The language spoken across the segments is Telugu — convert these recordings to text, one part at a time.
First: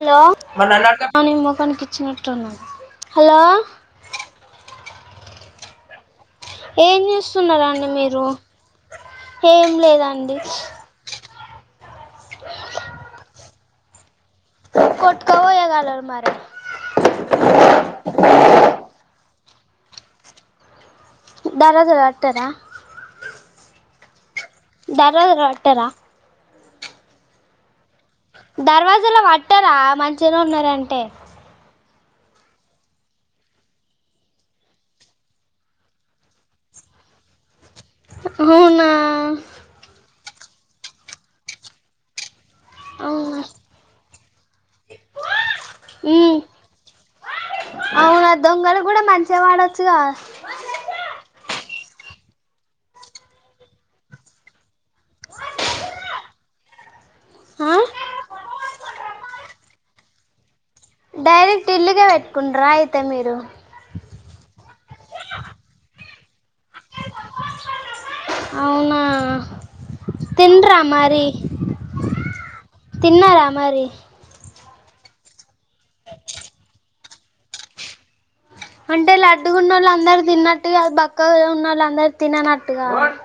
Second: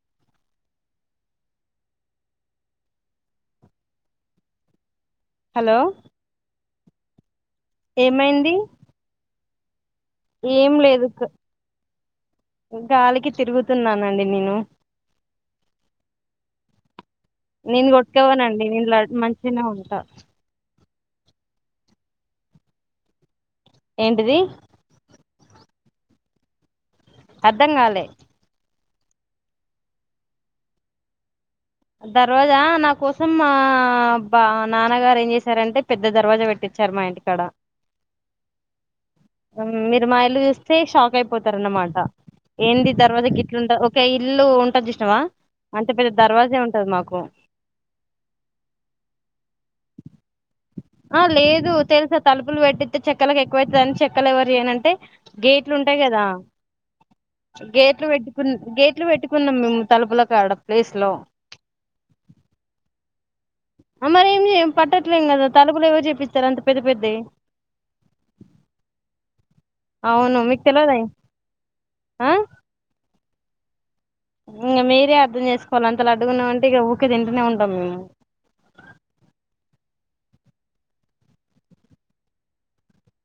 హలో ని మొఖనికి ఇచ్చినాటే ఉంది హలో [unintelligible] హలో ఏం చేస్తున్నారాండి మీరు ఏమైంది ఏం లేదండి ఏం లేదు గాలికి తిరుగుతున్నానండి నేను కొట్కాపోయగాలరు మరే నేను కొట్టుకపోనండి నేను ల మంచిగానే ఉంటా ధర్వాజల పట్టారా ఏంటిది ధర్వాజల పట్టారా అర్ధం కాలే దర్వాజల పట్టరా మంచిగా ఉన్నారంటే దర్వాజా నా కోసం మా బా నాన్నగారు ఏం చేసారంటే పెద్ద దర్వాజా పెట్టి చేసారు మా ఇంటికాడ అవునా ఉమ్, మీరు మా చూస్తే షాక్ అయిపోతార అన్నమాట ఏంటి దర్వాజా అవునా గిట్లు ఉంట ఓక ఇల్లు ఉంటంది చసినవా అంతే పెద్ద ఉమ్ దర్వాజా అవునా దొంగలు కూడా మంచిగా పడొచ్చు గా ఆ లేదు తెలుసా తలుపులు పెట్టి చెక్కలకు ఎక్కువ అవుతుందిని చెక్కలు ఎవరు చేయనంటే గేట్లు ఉంటాయి కదా ఆ గేట్లు పెట్టుకున్నా గేట్లు పెట్టుకున్నాం మేము తలుపుల కాడా ప్లేస్ లో టిల్లులే పెట్టుకుండరా అయితే మీరు అమరి ఏంది పట్టట్లేదా తలుపులు ఎవరు చెప్ప అవునా అవును మీకు తింట్రా తెలవదాయే మరి ఆ తిన్నార మరి ఇంకా మీరే అర్థం చేసుకోవాలి అంత లడ్డుకునేమంటే ఇక ఉఊకే తింటూనే ఉంటాం మేము అంటే లడ్డుగ ఉన్న వాళ్ళ అందరుూ తిన్నట్టు కాదు బక్క ఉన్నళ్ళు అందరూ తిననట్టుగా కాదు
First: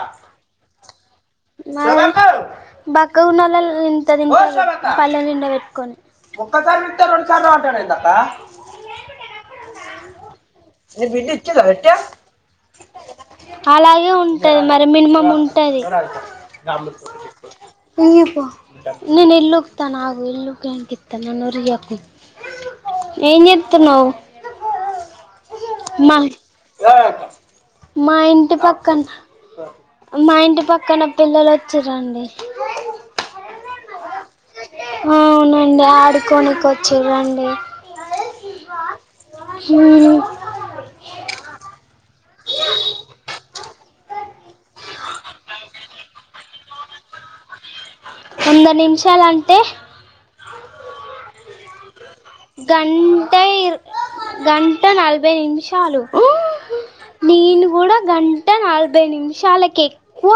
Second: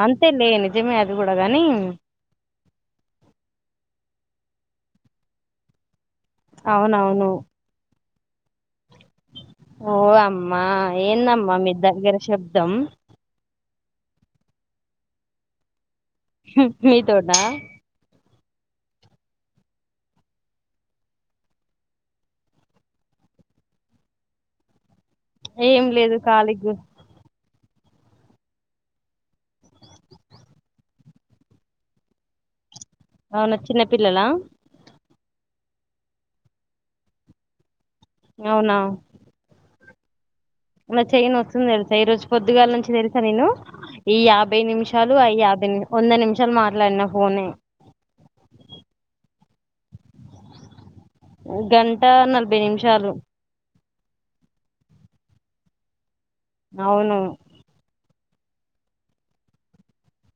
అంతే లే నిజమే అది కూడా గాని మరి బక్కగా ఉనోలే ఇంత తింటారు పళ్లెం నిండ పెట్టుకొని ఒక్కసారి పిళ్తే అవునవును రెండుసార్లు ఓ అంటన్నావ్ అక్క ఓ అమ్మా నీ బిడ్డ ఎందమ్మా ఇచ్చిందా మీ పెట్టి దగ్గర శబ్దం అలాగే ఉంటది మరి మినిమం ఉంటది మీతోట ఈయిపో నేను ఇల్లు ఉకుతున్న ఆగుఇల్లు ఉకినంక ఇత నాను ఊకె ఒరియకు, ఎం చేతన్నావ్ ఏం లేదు మా ఖాళీ గు మా ఇంటి పక్కన మా ఇంటి పక్కన పిల్లలు వచ్చిరండి అవునా చిన్న పిల్లల అవునండి ఆడుకోనికి వచ్చిర్రాండి అవునా [unintelligible] నా చేయి నస్తుంది తెలుసా ఈ రోజు పొద్దుగాల నుంచి తెలుసా నేను ఈ యాభై నిమిషాలు అ యాభై వంద నిమిషాలు మాట్లాడిన ఫోనే వంద నిమిషాలంటే గన్ గంటైర్ గంట నలభై నిమిషాలు అవును నేను కూడా గంట అంటే నలభై నిమిషాలకు ఎక్కువ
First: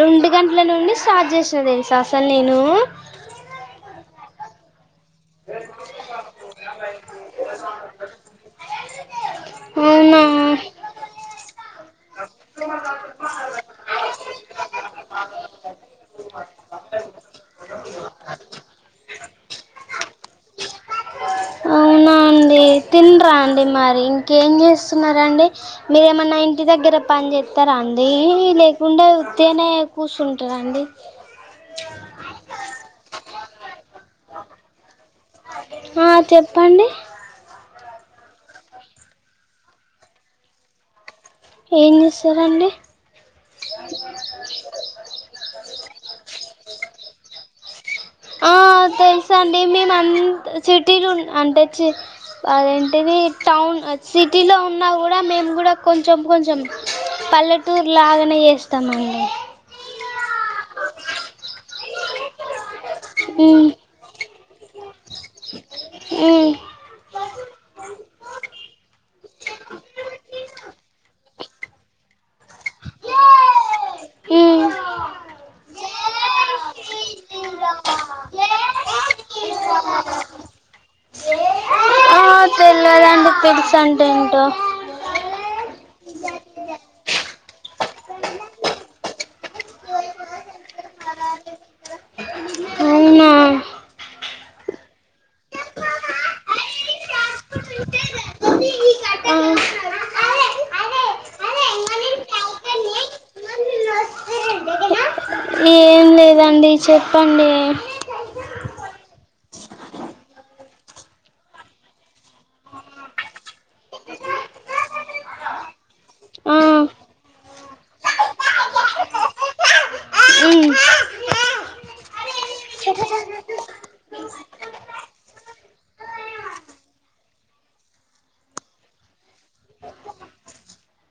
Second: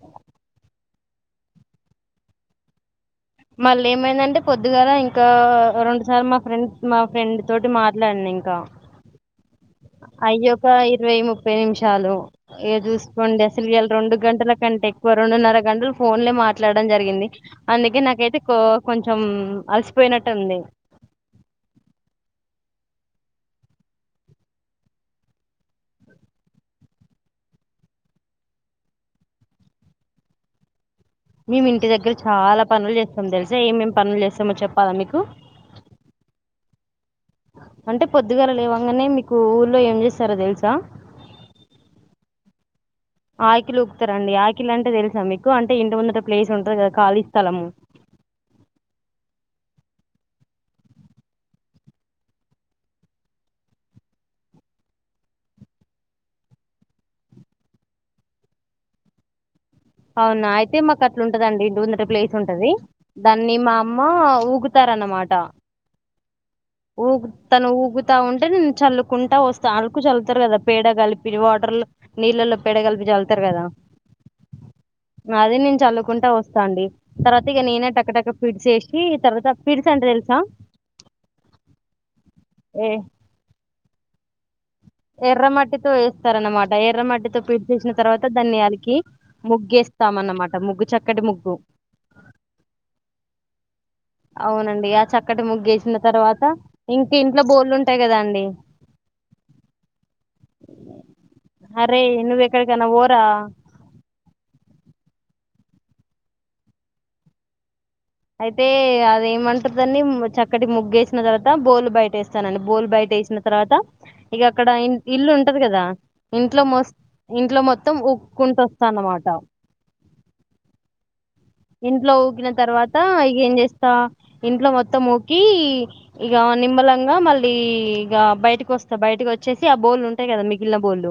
రెండు గంటల నుండి స్టార్ట్ చేసిన తెలుసా అసలు నేను మళ్ళీ ఏమైందంటే పొద్దుగాల ఇంకా కా రెండు సార్లు మా ఫ్రెండ్ మా ఫ్రెండ్ తోటి మాట్లాడినా ఇంకా అయ్యి అవునా ఒక ఇరవై ముప్పై నిమిషం షాలు ఇగా చూసుకోండి అసలు ఇయాలా రెండు గంటల కంటే ఎక్కువ రెండున్నర గంటలు ఫోన్లే మాట్లాడ జరిగింది అందుకే నాకైతే కో కొంచెం అలసిపోయినట్టు ఉంది అవునా తినరా అండి మరి ఇంకేం చేస్తున్నారా అండి మీరేమైన్నా ఇ ఇంటి దగ్గర పనిచేస్తారా అండి లేకుండా వత్తిగానే కూర్చుంటారా అండి మేము ఇంటి దగ్గర చాలా పనులు చేస్తాం తెలుసా ఏమేమి పనులు చేస్తామో చెప్పాలా మీకు ఆ చెప్పండి అంటే పొద్దుగాల లేవంగానే మీకు ఊర్లో ఏం చేస్తారో తెలుసా ఏం చేస్తారు అండి ఆకిలు ఊపుతారండి ఆకిలు అంటే తెలుసా మీకు అంటే ఇంటి ముందుట ప్లేస్ ఉంటుంది కదా ఖాళీ స్థలము ఆ తెలుసు అండి మేము అంత సిటీలు అంటే చి అదేంటిది టౌన్ సిటీలో ఉన్నా కూడా మేము కూడా కొంచెం కొంచెం పల్లెటూరు లాగానే చేస్తామండి అవునా అయితే మాకు అట్లు ఉంటదండి ఇంటి ముందర ప్లేస్ ఉంటది దాన్ని ఉమ్ మా అమ్మ ఊకు అన్నమాటా ఉమ్ ఊకు తను ఊకుతా ఉంటే నేను చల్లుకుంటా వస్తా అలుకు చల్లుతారు కదా పేడ కలిపి వాటర్లో నీళ్ళల్లో పేడ కలిపి చల్తారు కదా ఉమ్ అదిే నేను చల్లుకుంటా వస్తా అండి తర్వాత ఇక నేనే టక టక పిడ్స్ ఏసి తర్వాత పిడిస్ అంటే తెలుసా ఆ ఏ తేల్వదండి పిడ్స్ అంటే ఏంటో ఎర్రమట్టితో వేస్తారనమాట ఎర్రమట్టితో పిడ్స్ ఎసిన తర్వాత దాన్ని అలికి ముగ్గేస్త స్థాం అన్నమాట ముగ్గు చక్కటి ముగ్గు అవునా అవునండి ఆ చక్కటి ముగ్గేసిన తర్వాత ఇంక ఇంట్లో బోళ్ళు ఉంటాయి కదా అండి ఆ అరే నువ్ ఎక్కడికన్నా పోరా ఏం లేదండి చెప్పండి అయితే అంటే అదే ఏమంటరు దాన్ని చక్కటి ముగ్గేసిన తర్వాత బోల్ బయట వేస్తానండి బోల్ బయట వేసిన తర్వాత ఇగ అక్కడ ఇల్లు ఉంటది కదా ఇంట్లో ఆ మస్ ఇంట్లో మొత్తం ఉక్కుంటూ వస్తా అన్నమాట ఉ ఇంట్లో ఊకిన తర్వాత ఇక ఏం చేస్తా ఇంట్లో మొత్తం ఊకి ఇక నిమ్మలంగా మళ్ళీ ఇక బయటకి వస్తా బయటకి వచ్చేసి ఆ బోళ్లుు ఉంటాయి కదా మిగిలిన బోళ్లు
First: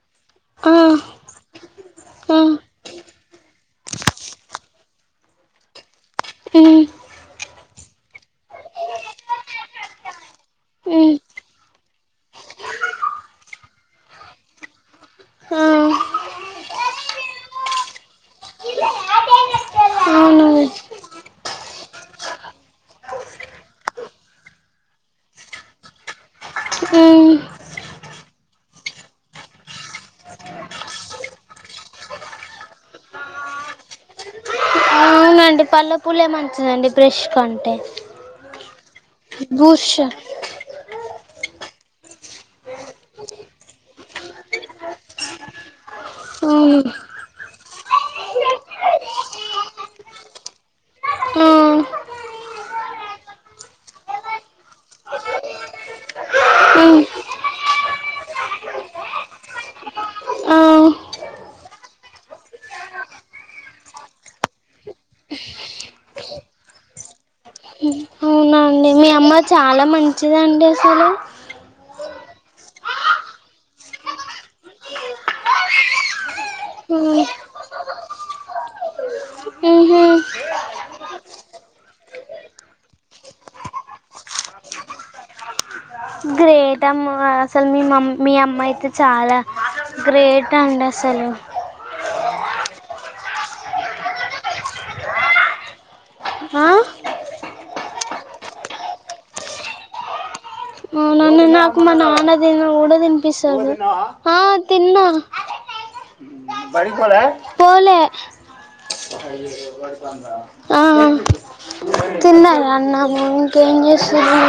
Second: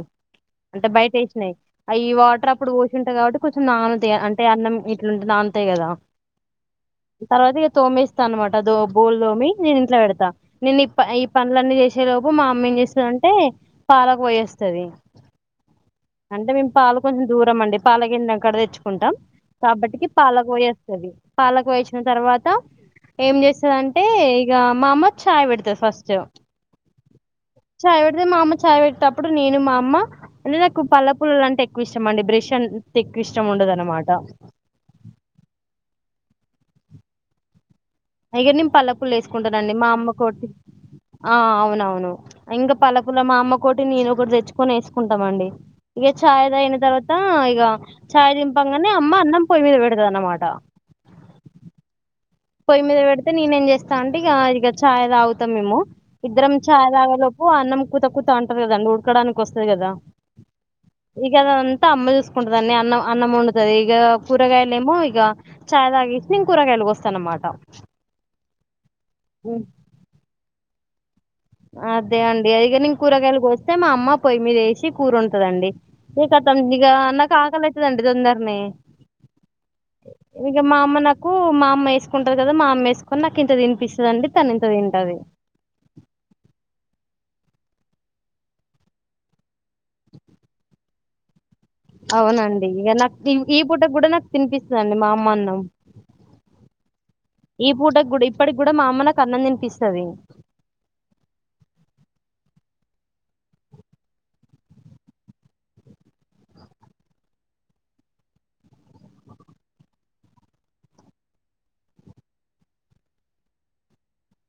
అంటే బయట వేసినాయి అ ఈ వాటర్ అప్పుడు పోసింటా కాబట్టి కొంచెం నానుతాయి అంటే అన్నం ఇట్లుంటుంది అంతే కదా ఈ తర్వాత ఇక తోమేస్తా అనమాట దో బోల్ దోమి నేను ఇంట్లో పెడతాను నేను ఈ ఉమ్ ఈ పనులన్నీ చేసే లోపు మా అమ్మ ఏం చేస్తదంటే పాలకు పోయేస్తది ఆ అంటే మేము పాలు కొంచెం దూరం అండి పాల గిన్ అక్కడ తెచ్చుకుంటాం కాబట్టికి అవును పాలక పోయేస్తుంది పాలకు పోయోచ్చినా తర్వాత ఏం చేస్తుందంటే ఇక మా అమ్మ చాయ్ పెడతది ఫస్ట్ ఈ చాయ్ పెడితే మా అమ్మ చాయ్ పెట్టేటప్పుడు నేను మా అమ్మ అంటే నాకు పల్ల పల్లలు అంటే ఎక్కువ ఇష్టం అండి బ్రష్ ఎక్కువ ఇష్టం ఉండదన్నమాట అండి పల్ల పూలే మంచిదండి బ్రష్ కంటే అయిగ నేను పల్ల పుల్ల వేసుకుంటనండి మా బూస్ట్ అమ్మ కోటి ఆ అవునవును ఇంకా పల్లక పుల్ల మా అమ్మ ఒకటి నేను ఒకటి తెచ్చుకొని వేసుకుంటామండి ఇక చాయ్ అవును తాగినా తర్వాత ఈగ చాయ్ దింపంగానే అమ్మ అన్నం పొయ్యి మీద పెడతది అన్మాట ఆ పొయ్యి మీద పెడితే నేనే ఏం చేస్తా అంటే ఇక ఇక చాయ్ తాగుతాం మేము ఇద్దరం ఆ చాయ్ తాగేలో ఓ అన్నం కూత కూతా అంటారు కదాండి వుడకడానికి వస్తది కదా ఆ ఇగదంతా అమ్మ చూసుకుంటుదాన్ని అన్నం అన్నం వండుతాది ఇక కూరగాయలేమో ఇగ చాయ్ తాగిసి నేను కూరగాయలు కోస్తా అన్నమాట అవునండి మీ అమ్మ చాలా మంచిదండి అసలు అదే అండి ఇగ నేన్ కూరగాయలు కోస్తే మా అమ్మ పోయి మీద ఏసి కూర వండుతదండి ఇక తొ ఇగా ఉమ్ నాకు ఆకలి అవుతుదండి తొందరనే ఉహు ఇక మా అమ్మ నాకు మా అమ్మ వేసుకుంటాది కదా మా అమ్మ వేసుకొని నాకు ఇంత తినిపిస్తుదిండి తను ఇంత తింటది ఏటమ్మో అసలు మీ మ మీ అమ్మా అయితే చాలా గ్రేట్ అండి అసలు అవునండి ఇక నాకు ఈ పూట కూడా నాకు తినిపిస్తదండి మా అమ్మ అన్నం ఆ ఈ పూట కూడ ఇప్పటికి కూడా మా అమ్మ నా కన్నం తినిపిస్తది అవునండి నాకు మా నాన్న తిని కూడా తినిపిస్తాడు ఆ తిన్నా బడికి పోలే పోలే ఆ తిన్న అన్నము ఇంకే ఏం చేస్తున్నరు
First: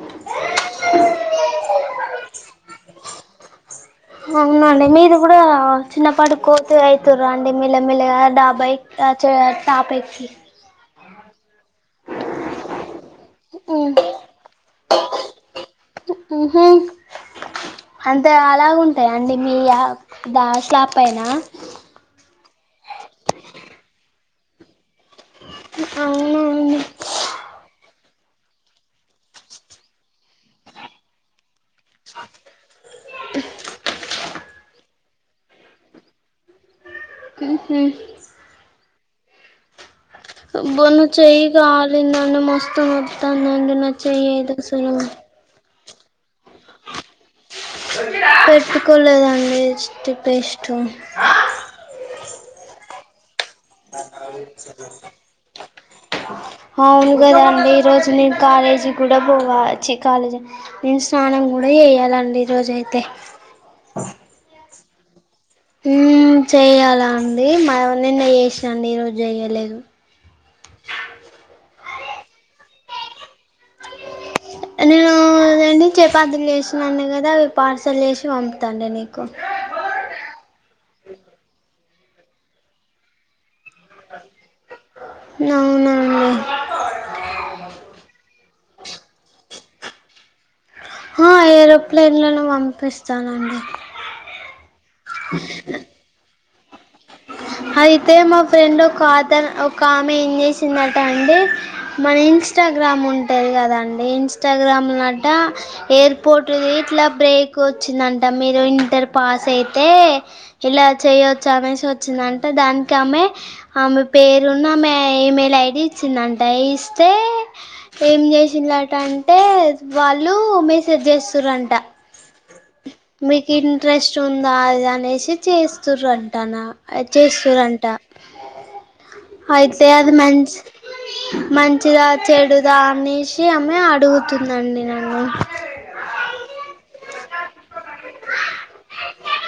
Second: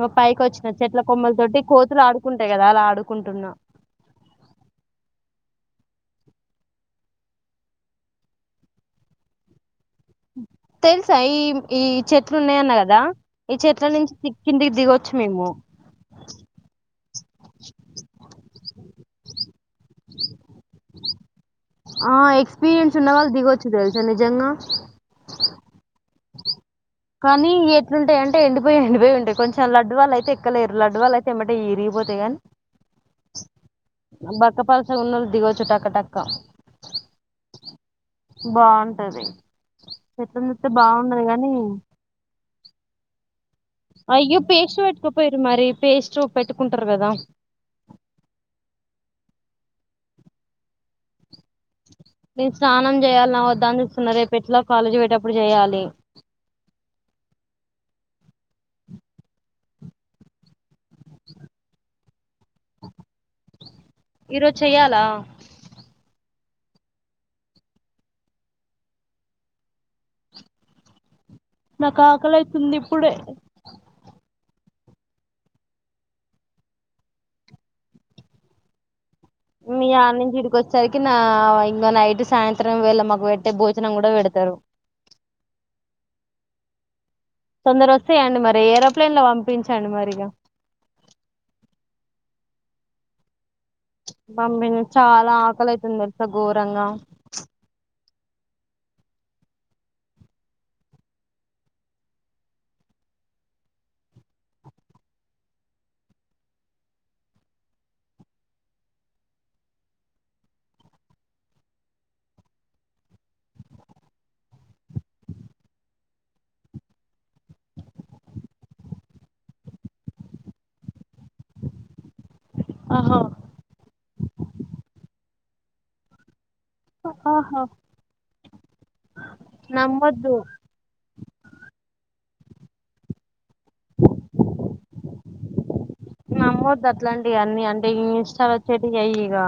ఇ పైకి వచ్చిన చెట్ల కొమ్మల తోటి కోతులు ఆడుకుంటాయి కదా అలా ఆడుకుంటున్నా అవునండి మీరు కూడా చిన్నపాటి కోతి అవుతుర అండి మెల్లమెల్లగా డాబై తాపెక్కి తెలుసా ఈ ఈ చెట్లు ఉన్నాయన్న కదా ఈ చెట్ల నుంచి కిందికి దిగొచ్చు మేము ఉహు అంత అలాగు ఉంటాయి అండి మీ ద స్లాప్ పైనా ఆ ఎక్స్పీరియన్స్ ఉన్న వాళ్ళు దిగొచ్చు తెలుసా నిజంగా అవునండి కానీ ఎట్లుంటాయంటే ఎండిపోయి ఎండిపోయి ఉంటాయి కొెం లడ్డు వాళ్ళ అయితే ఎక్కలేరు లడ్డు వాళ్ళ అయితే ఏమంటే ఈరి పోతెగన్ బక్కపల్స ఉన్నోళ్లుు దిగవచ్చు టక్క టక్క బాగుంటది చెంది మొన్ను చెయ్యి కాలిందని మొస్తు నిర్తాంద న చెయ్య అయ్యో ఇద పేస్ట్ స పెట్టుకోపోయిరు మరి పేస్ట్ పెట్టుకుంటర్ కదా పెట్టుకోలేదండి ఎస్ట్ పేస్ట్ నేన్ స్నానం చేయాల్న వద్దా అని చూస్తున్న రే పెట్టిలో కాలేజీ పెయటప్పుడు చేయ్యాలి అవును కదా అండి ఈ రోజు నేను కాలేజీ కూడ పోవ చ్చి కాలేజీ నేను స్నానం ముడే వేయాలండి ఈరోోజైతే ఈ రోజ్ చెయ్యాలా ఉమ్ చేయ్యాలా అండి మా నిన్న చేసానండి ఈరోజు చేయలేదు నాకు ఆకలైతుంది ఇప్పుడ నేను అదండి చపాతీలు చేసినాన్ కదా అవి పార్సల్ వేసి పంపుతాండి నీకు మీ అనుంచి ఇడికి వచ్చేసరికి నా ఇంకా నైట్ సాయంత్రం వేళ్ళ మాకు పెట్టే భోజనం కూడా పెడతారు అవునా అండి తొందర వస్తాయండి మరి ఏరోప్లేన్ లో పంపించండి మరిక ఏరోప్లేన్ల నో పంపిస్తానండి పంపించ చాలా ఆకలి అైతుంది తెలుసా ఘోరంగా అయితే మా ఫ్రెండ్ ఒక ఆత ఒక ఆమె ఏం చేసిందట అండి మన ఇన్స్టాగ్రామ్ గ్రామ్ ఉంటేది కదండి ఇన్స్టాగ్రామ్ లో అట ఎయిర్పోట్ ఇట్లా బ్రేక్ వచ్చి వచ్చిందంట మీరు ఇంటర్ పాస్ అయితే ఇలా చేయొచ్చు అనేసి వచ్చిందంట అంటే దానికి ఆమె ఆమె పేరు ను ఆమె ఈమె యిమెల్ ఐడీ ఇచ్చిందంట ఇస్తే ఏం చేసిలట అంటే వాళ్ళు మెసేజ్ చేస్తురంట ఆహా మీకు ఇంట్రెస్ట్ ఉందా అద అనేసి చేస్తుర్ అంటా న ఆహా చేస్తురంట అయితే అది నమ్మొద్దు మంచి మంచిదా చెడుదా అనేసి ఆమె అడుగుతుందండి నన్ను నమ్మదు అట్లాంటి అన్నీ అంటే ఇ ఇన్ష్టాలో వచ్చేటియి ఇక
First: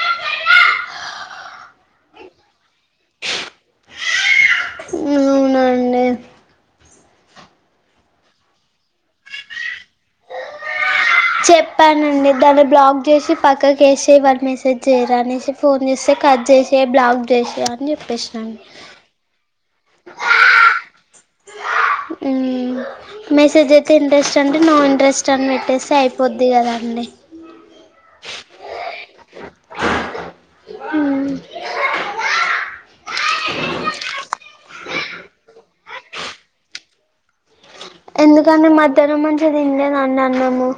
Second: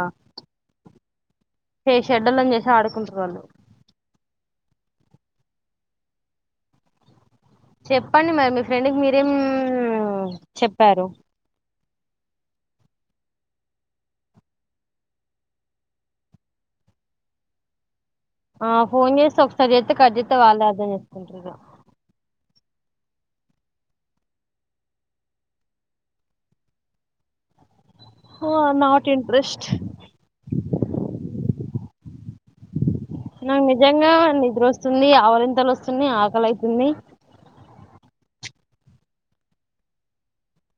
ఫషెడ్డలని చూసి ఆడుకుంటు వాళ్ళు ఉ అవునండి చెప్పండి మరి మీ ఫ్రెండ్కి మీరేం చెప్పారు చెప్పానండి దాన్ని బ్లాక్ చేసి పక్క కేసే వాారు మెసేజ్ చేయరనేసి ఫోన్ చేస్తే కట్ చేసె బ్లాక్ చేసిే అని చెప్పేస్న ఆ ఫోన్ చేసి ఒకసారి చేత్తే కట్తే వాళ్ళే అదం చేసుకుంటారు మ్ మెసేజ్ అయితే ఇంట్రెస్ట్ అండి నో ఇంట్రెస్ట్ అని పెట్టేసై అయిపోద్ది కదా అండి అ ఓ నాట్ ఇంట్రెస్ట్ నాకు నిజంగా నిద్ర వస్తుంది ఆవలింతలు వస్తున్నాయి ఆకలి అవుతుంది ఎందుకంటే మధ్యాహ్నం మంచి తినలేదండి అన్నము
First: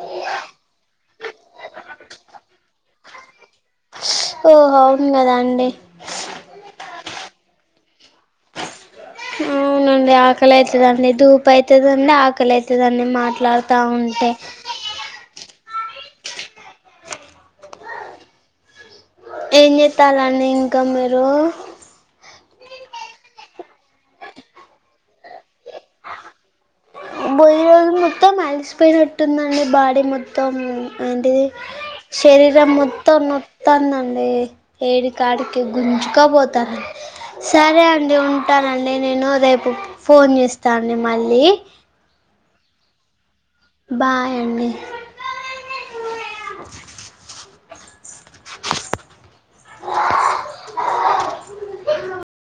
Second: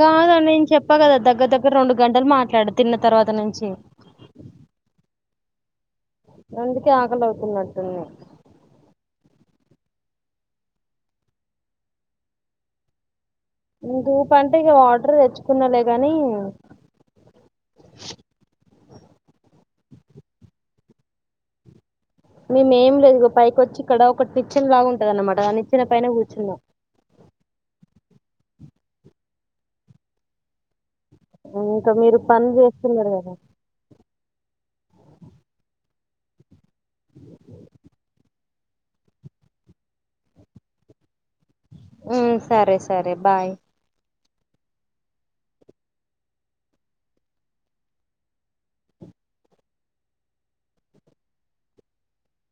కాదు నేను చెప్పా కదా దగ్గర దగ్గర రెండు గంటలు మాట్లాడ తిన్న తర్వాత నుంచి ఓహో అవున్ కదా అండి అందుకే ఆకలివుతున్నట్టుంది అవునండి ఆకలి అవుతుదండి ధూపు అవుతుదండి ఆకలి అయితుందండి మాట ఇంకూపంటే ఇగ వాటర్ తెచ్చుకున్నా లే కానీ ఏం జేత్తాలండీ ఇంకా మీరు మేమేం లేదుగో పైకొచ్చి ఇక్కడ ఒకటిచ్చిన లాగుంటది అన్నమాట ఆ నిచ్చిన పైన కూర్చున్నా బొయ్ రోజు మొత్తం అలిసిపోయినట్టుందండి బాడీ మొత్తం ఏంటిది ఇంకా మీరు పనులు శరీరం చేస్తున్నారు మొత్తం కదా మొత్తందండి ఏడికాడికే గుంజుక పోతాం సరే అండి టానండి నేను రేపు ఫోన్ చేస్తా అండి మళ్ళీ ఉమ్ సరే సరే బాయ్ బాయండి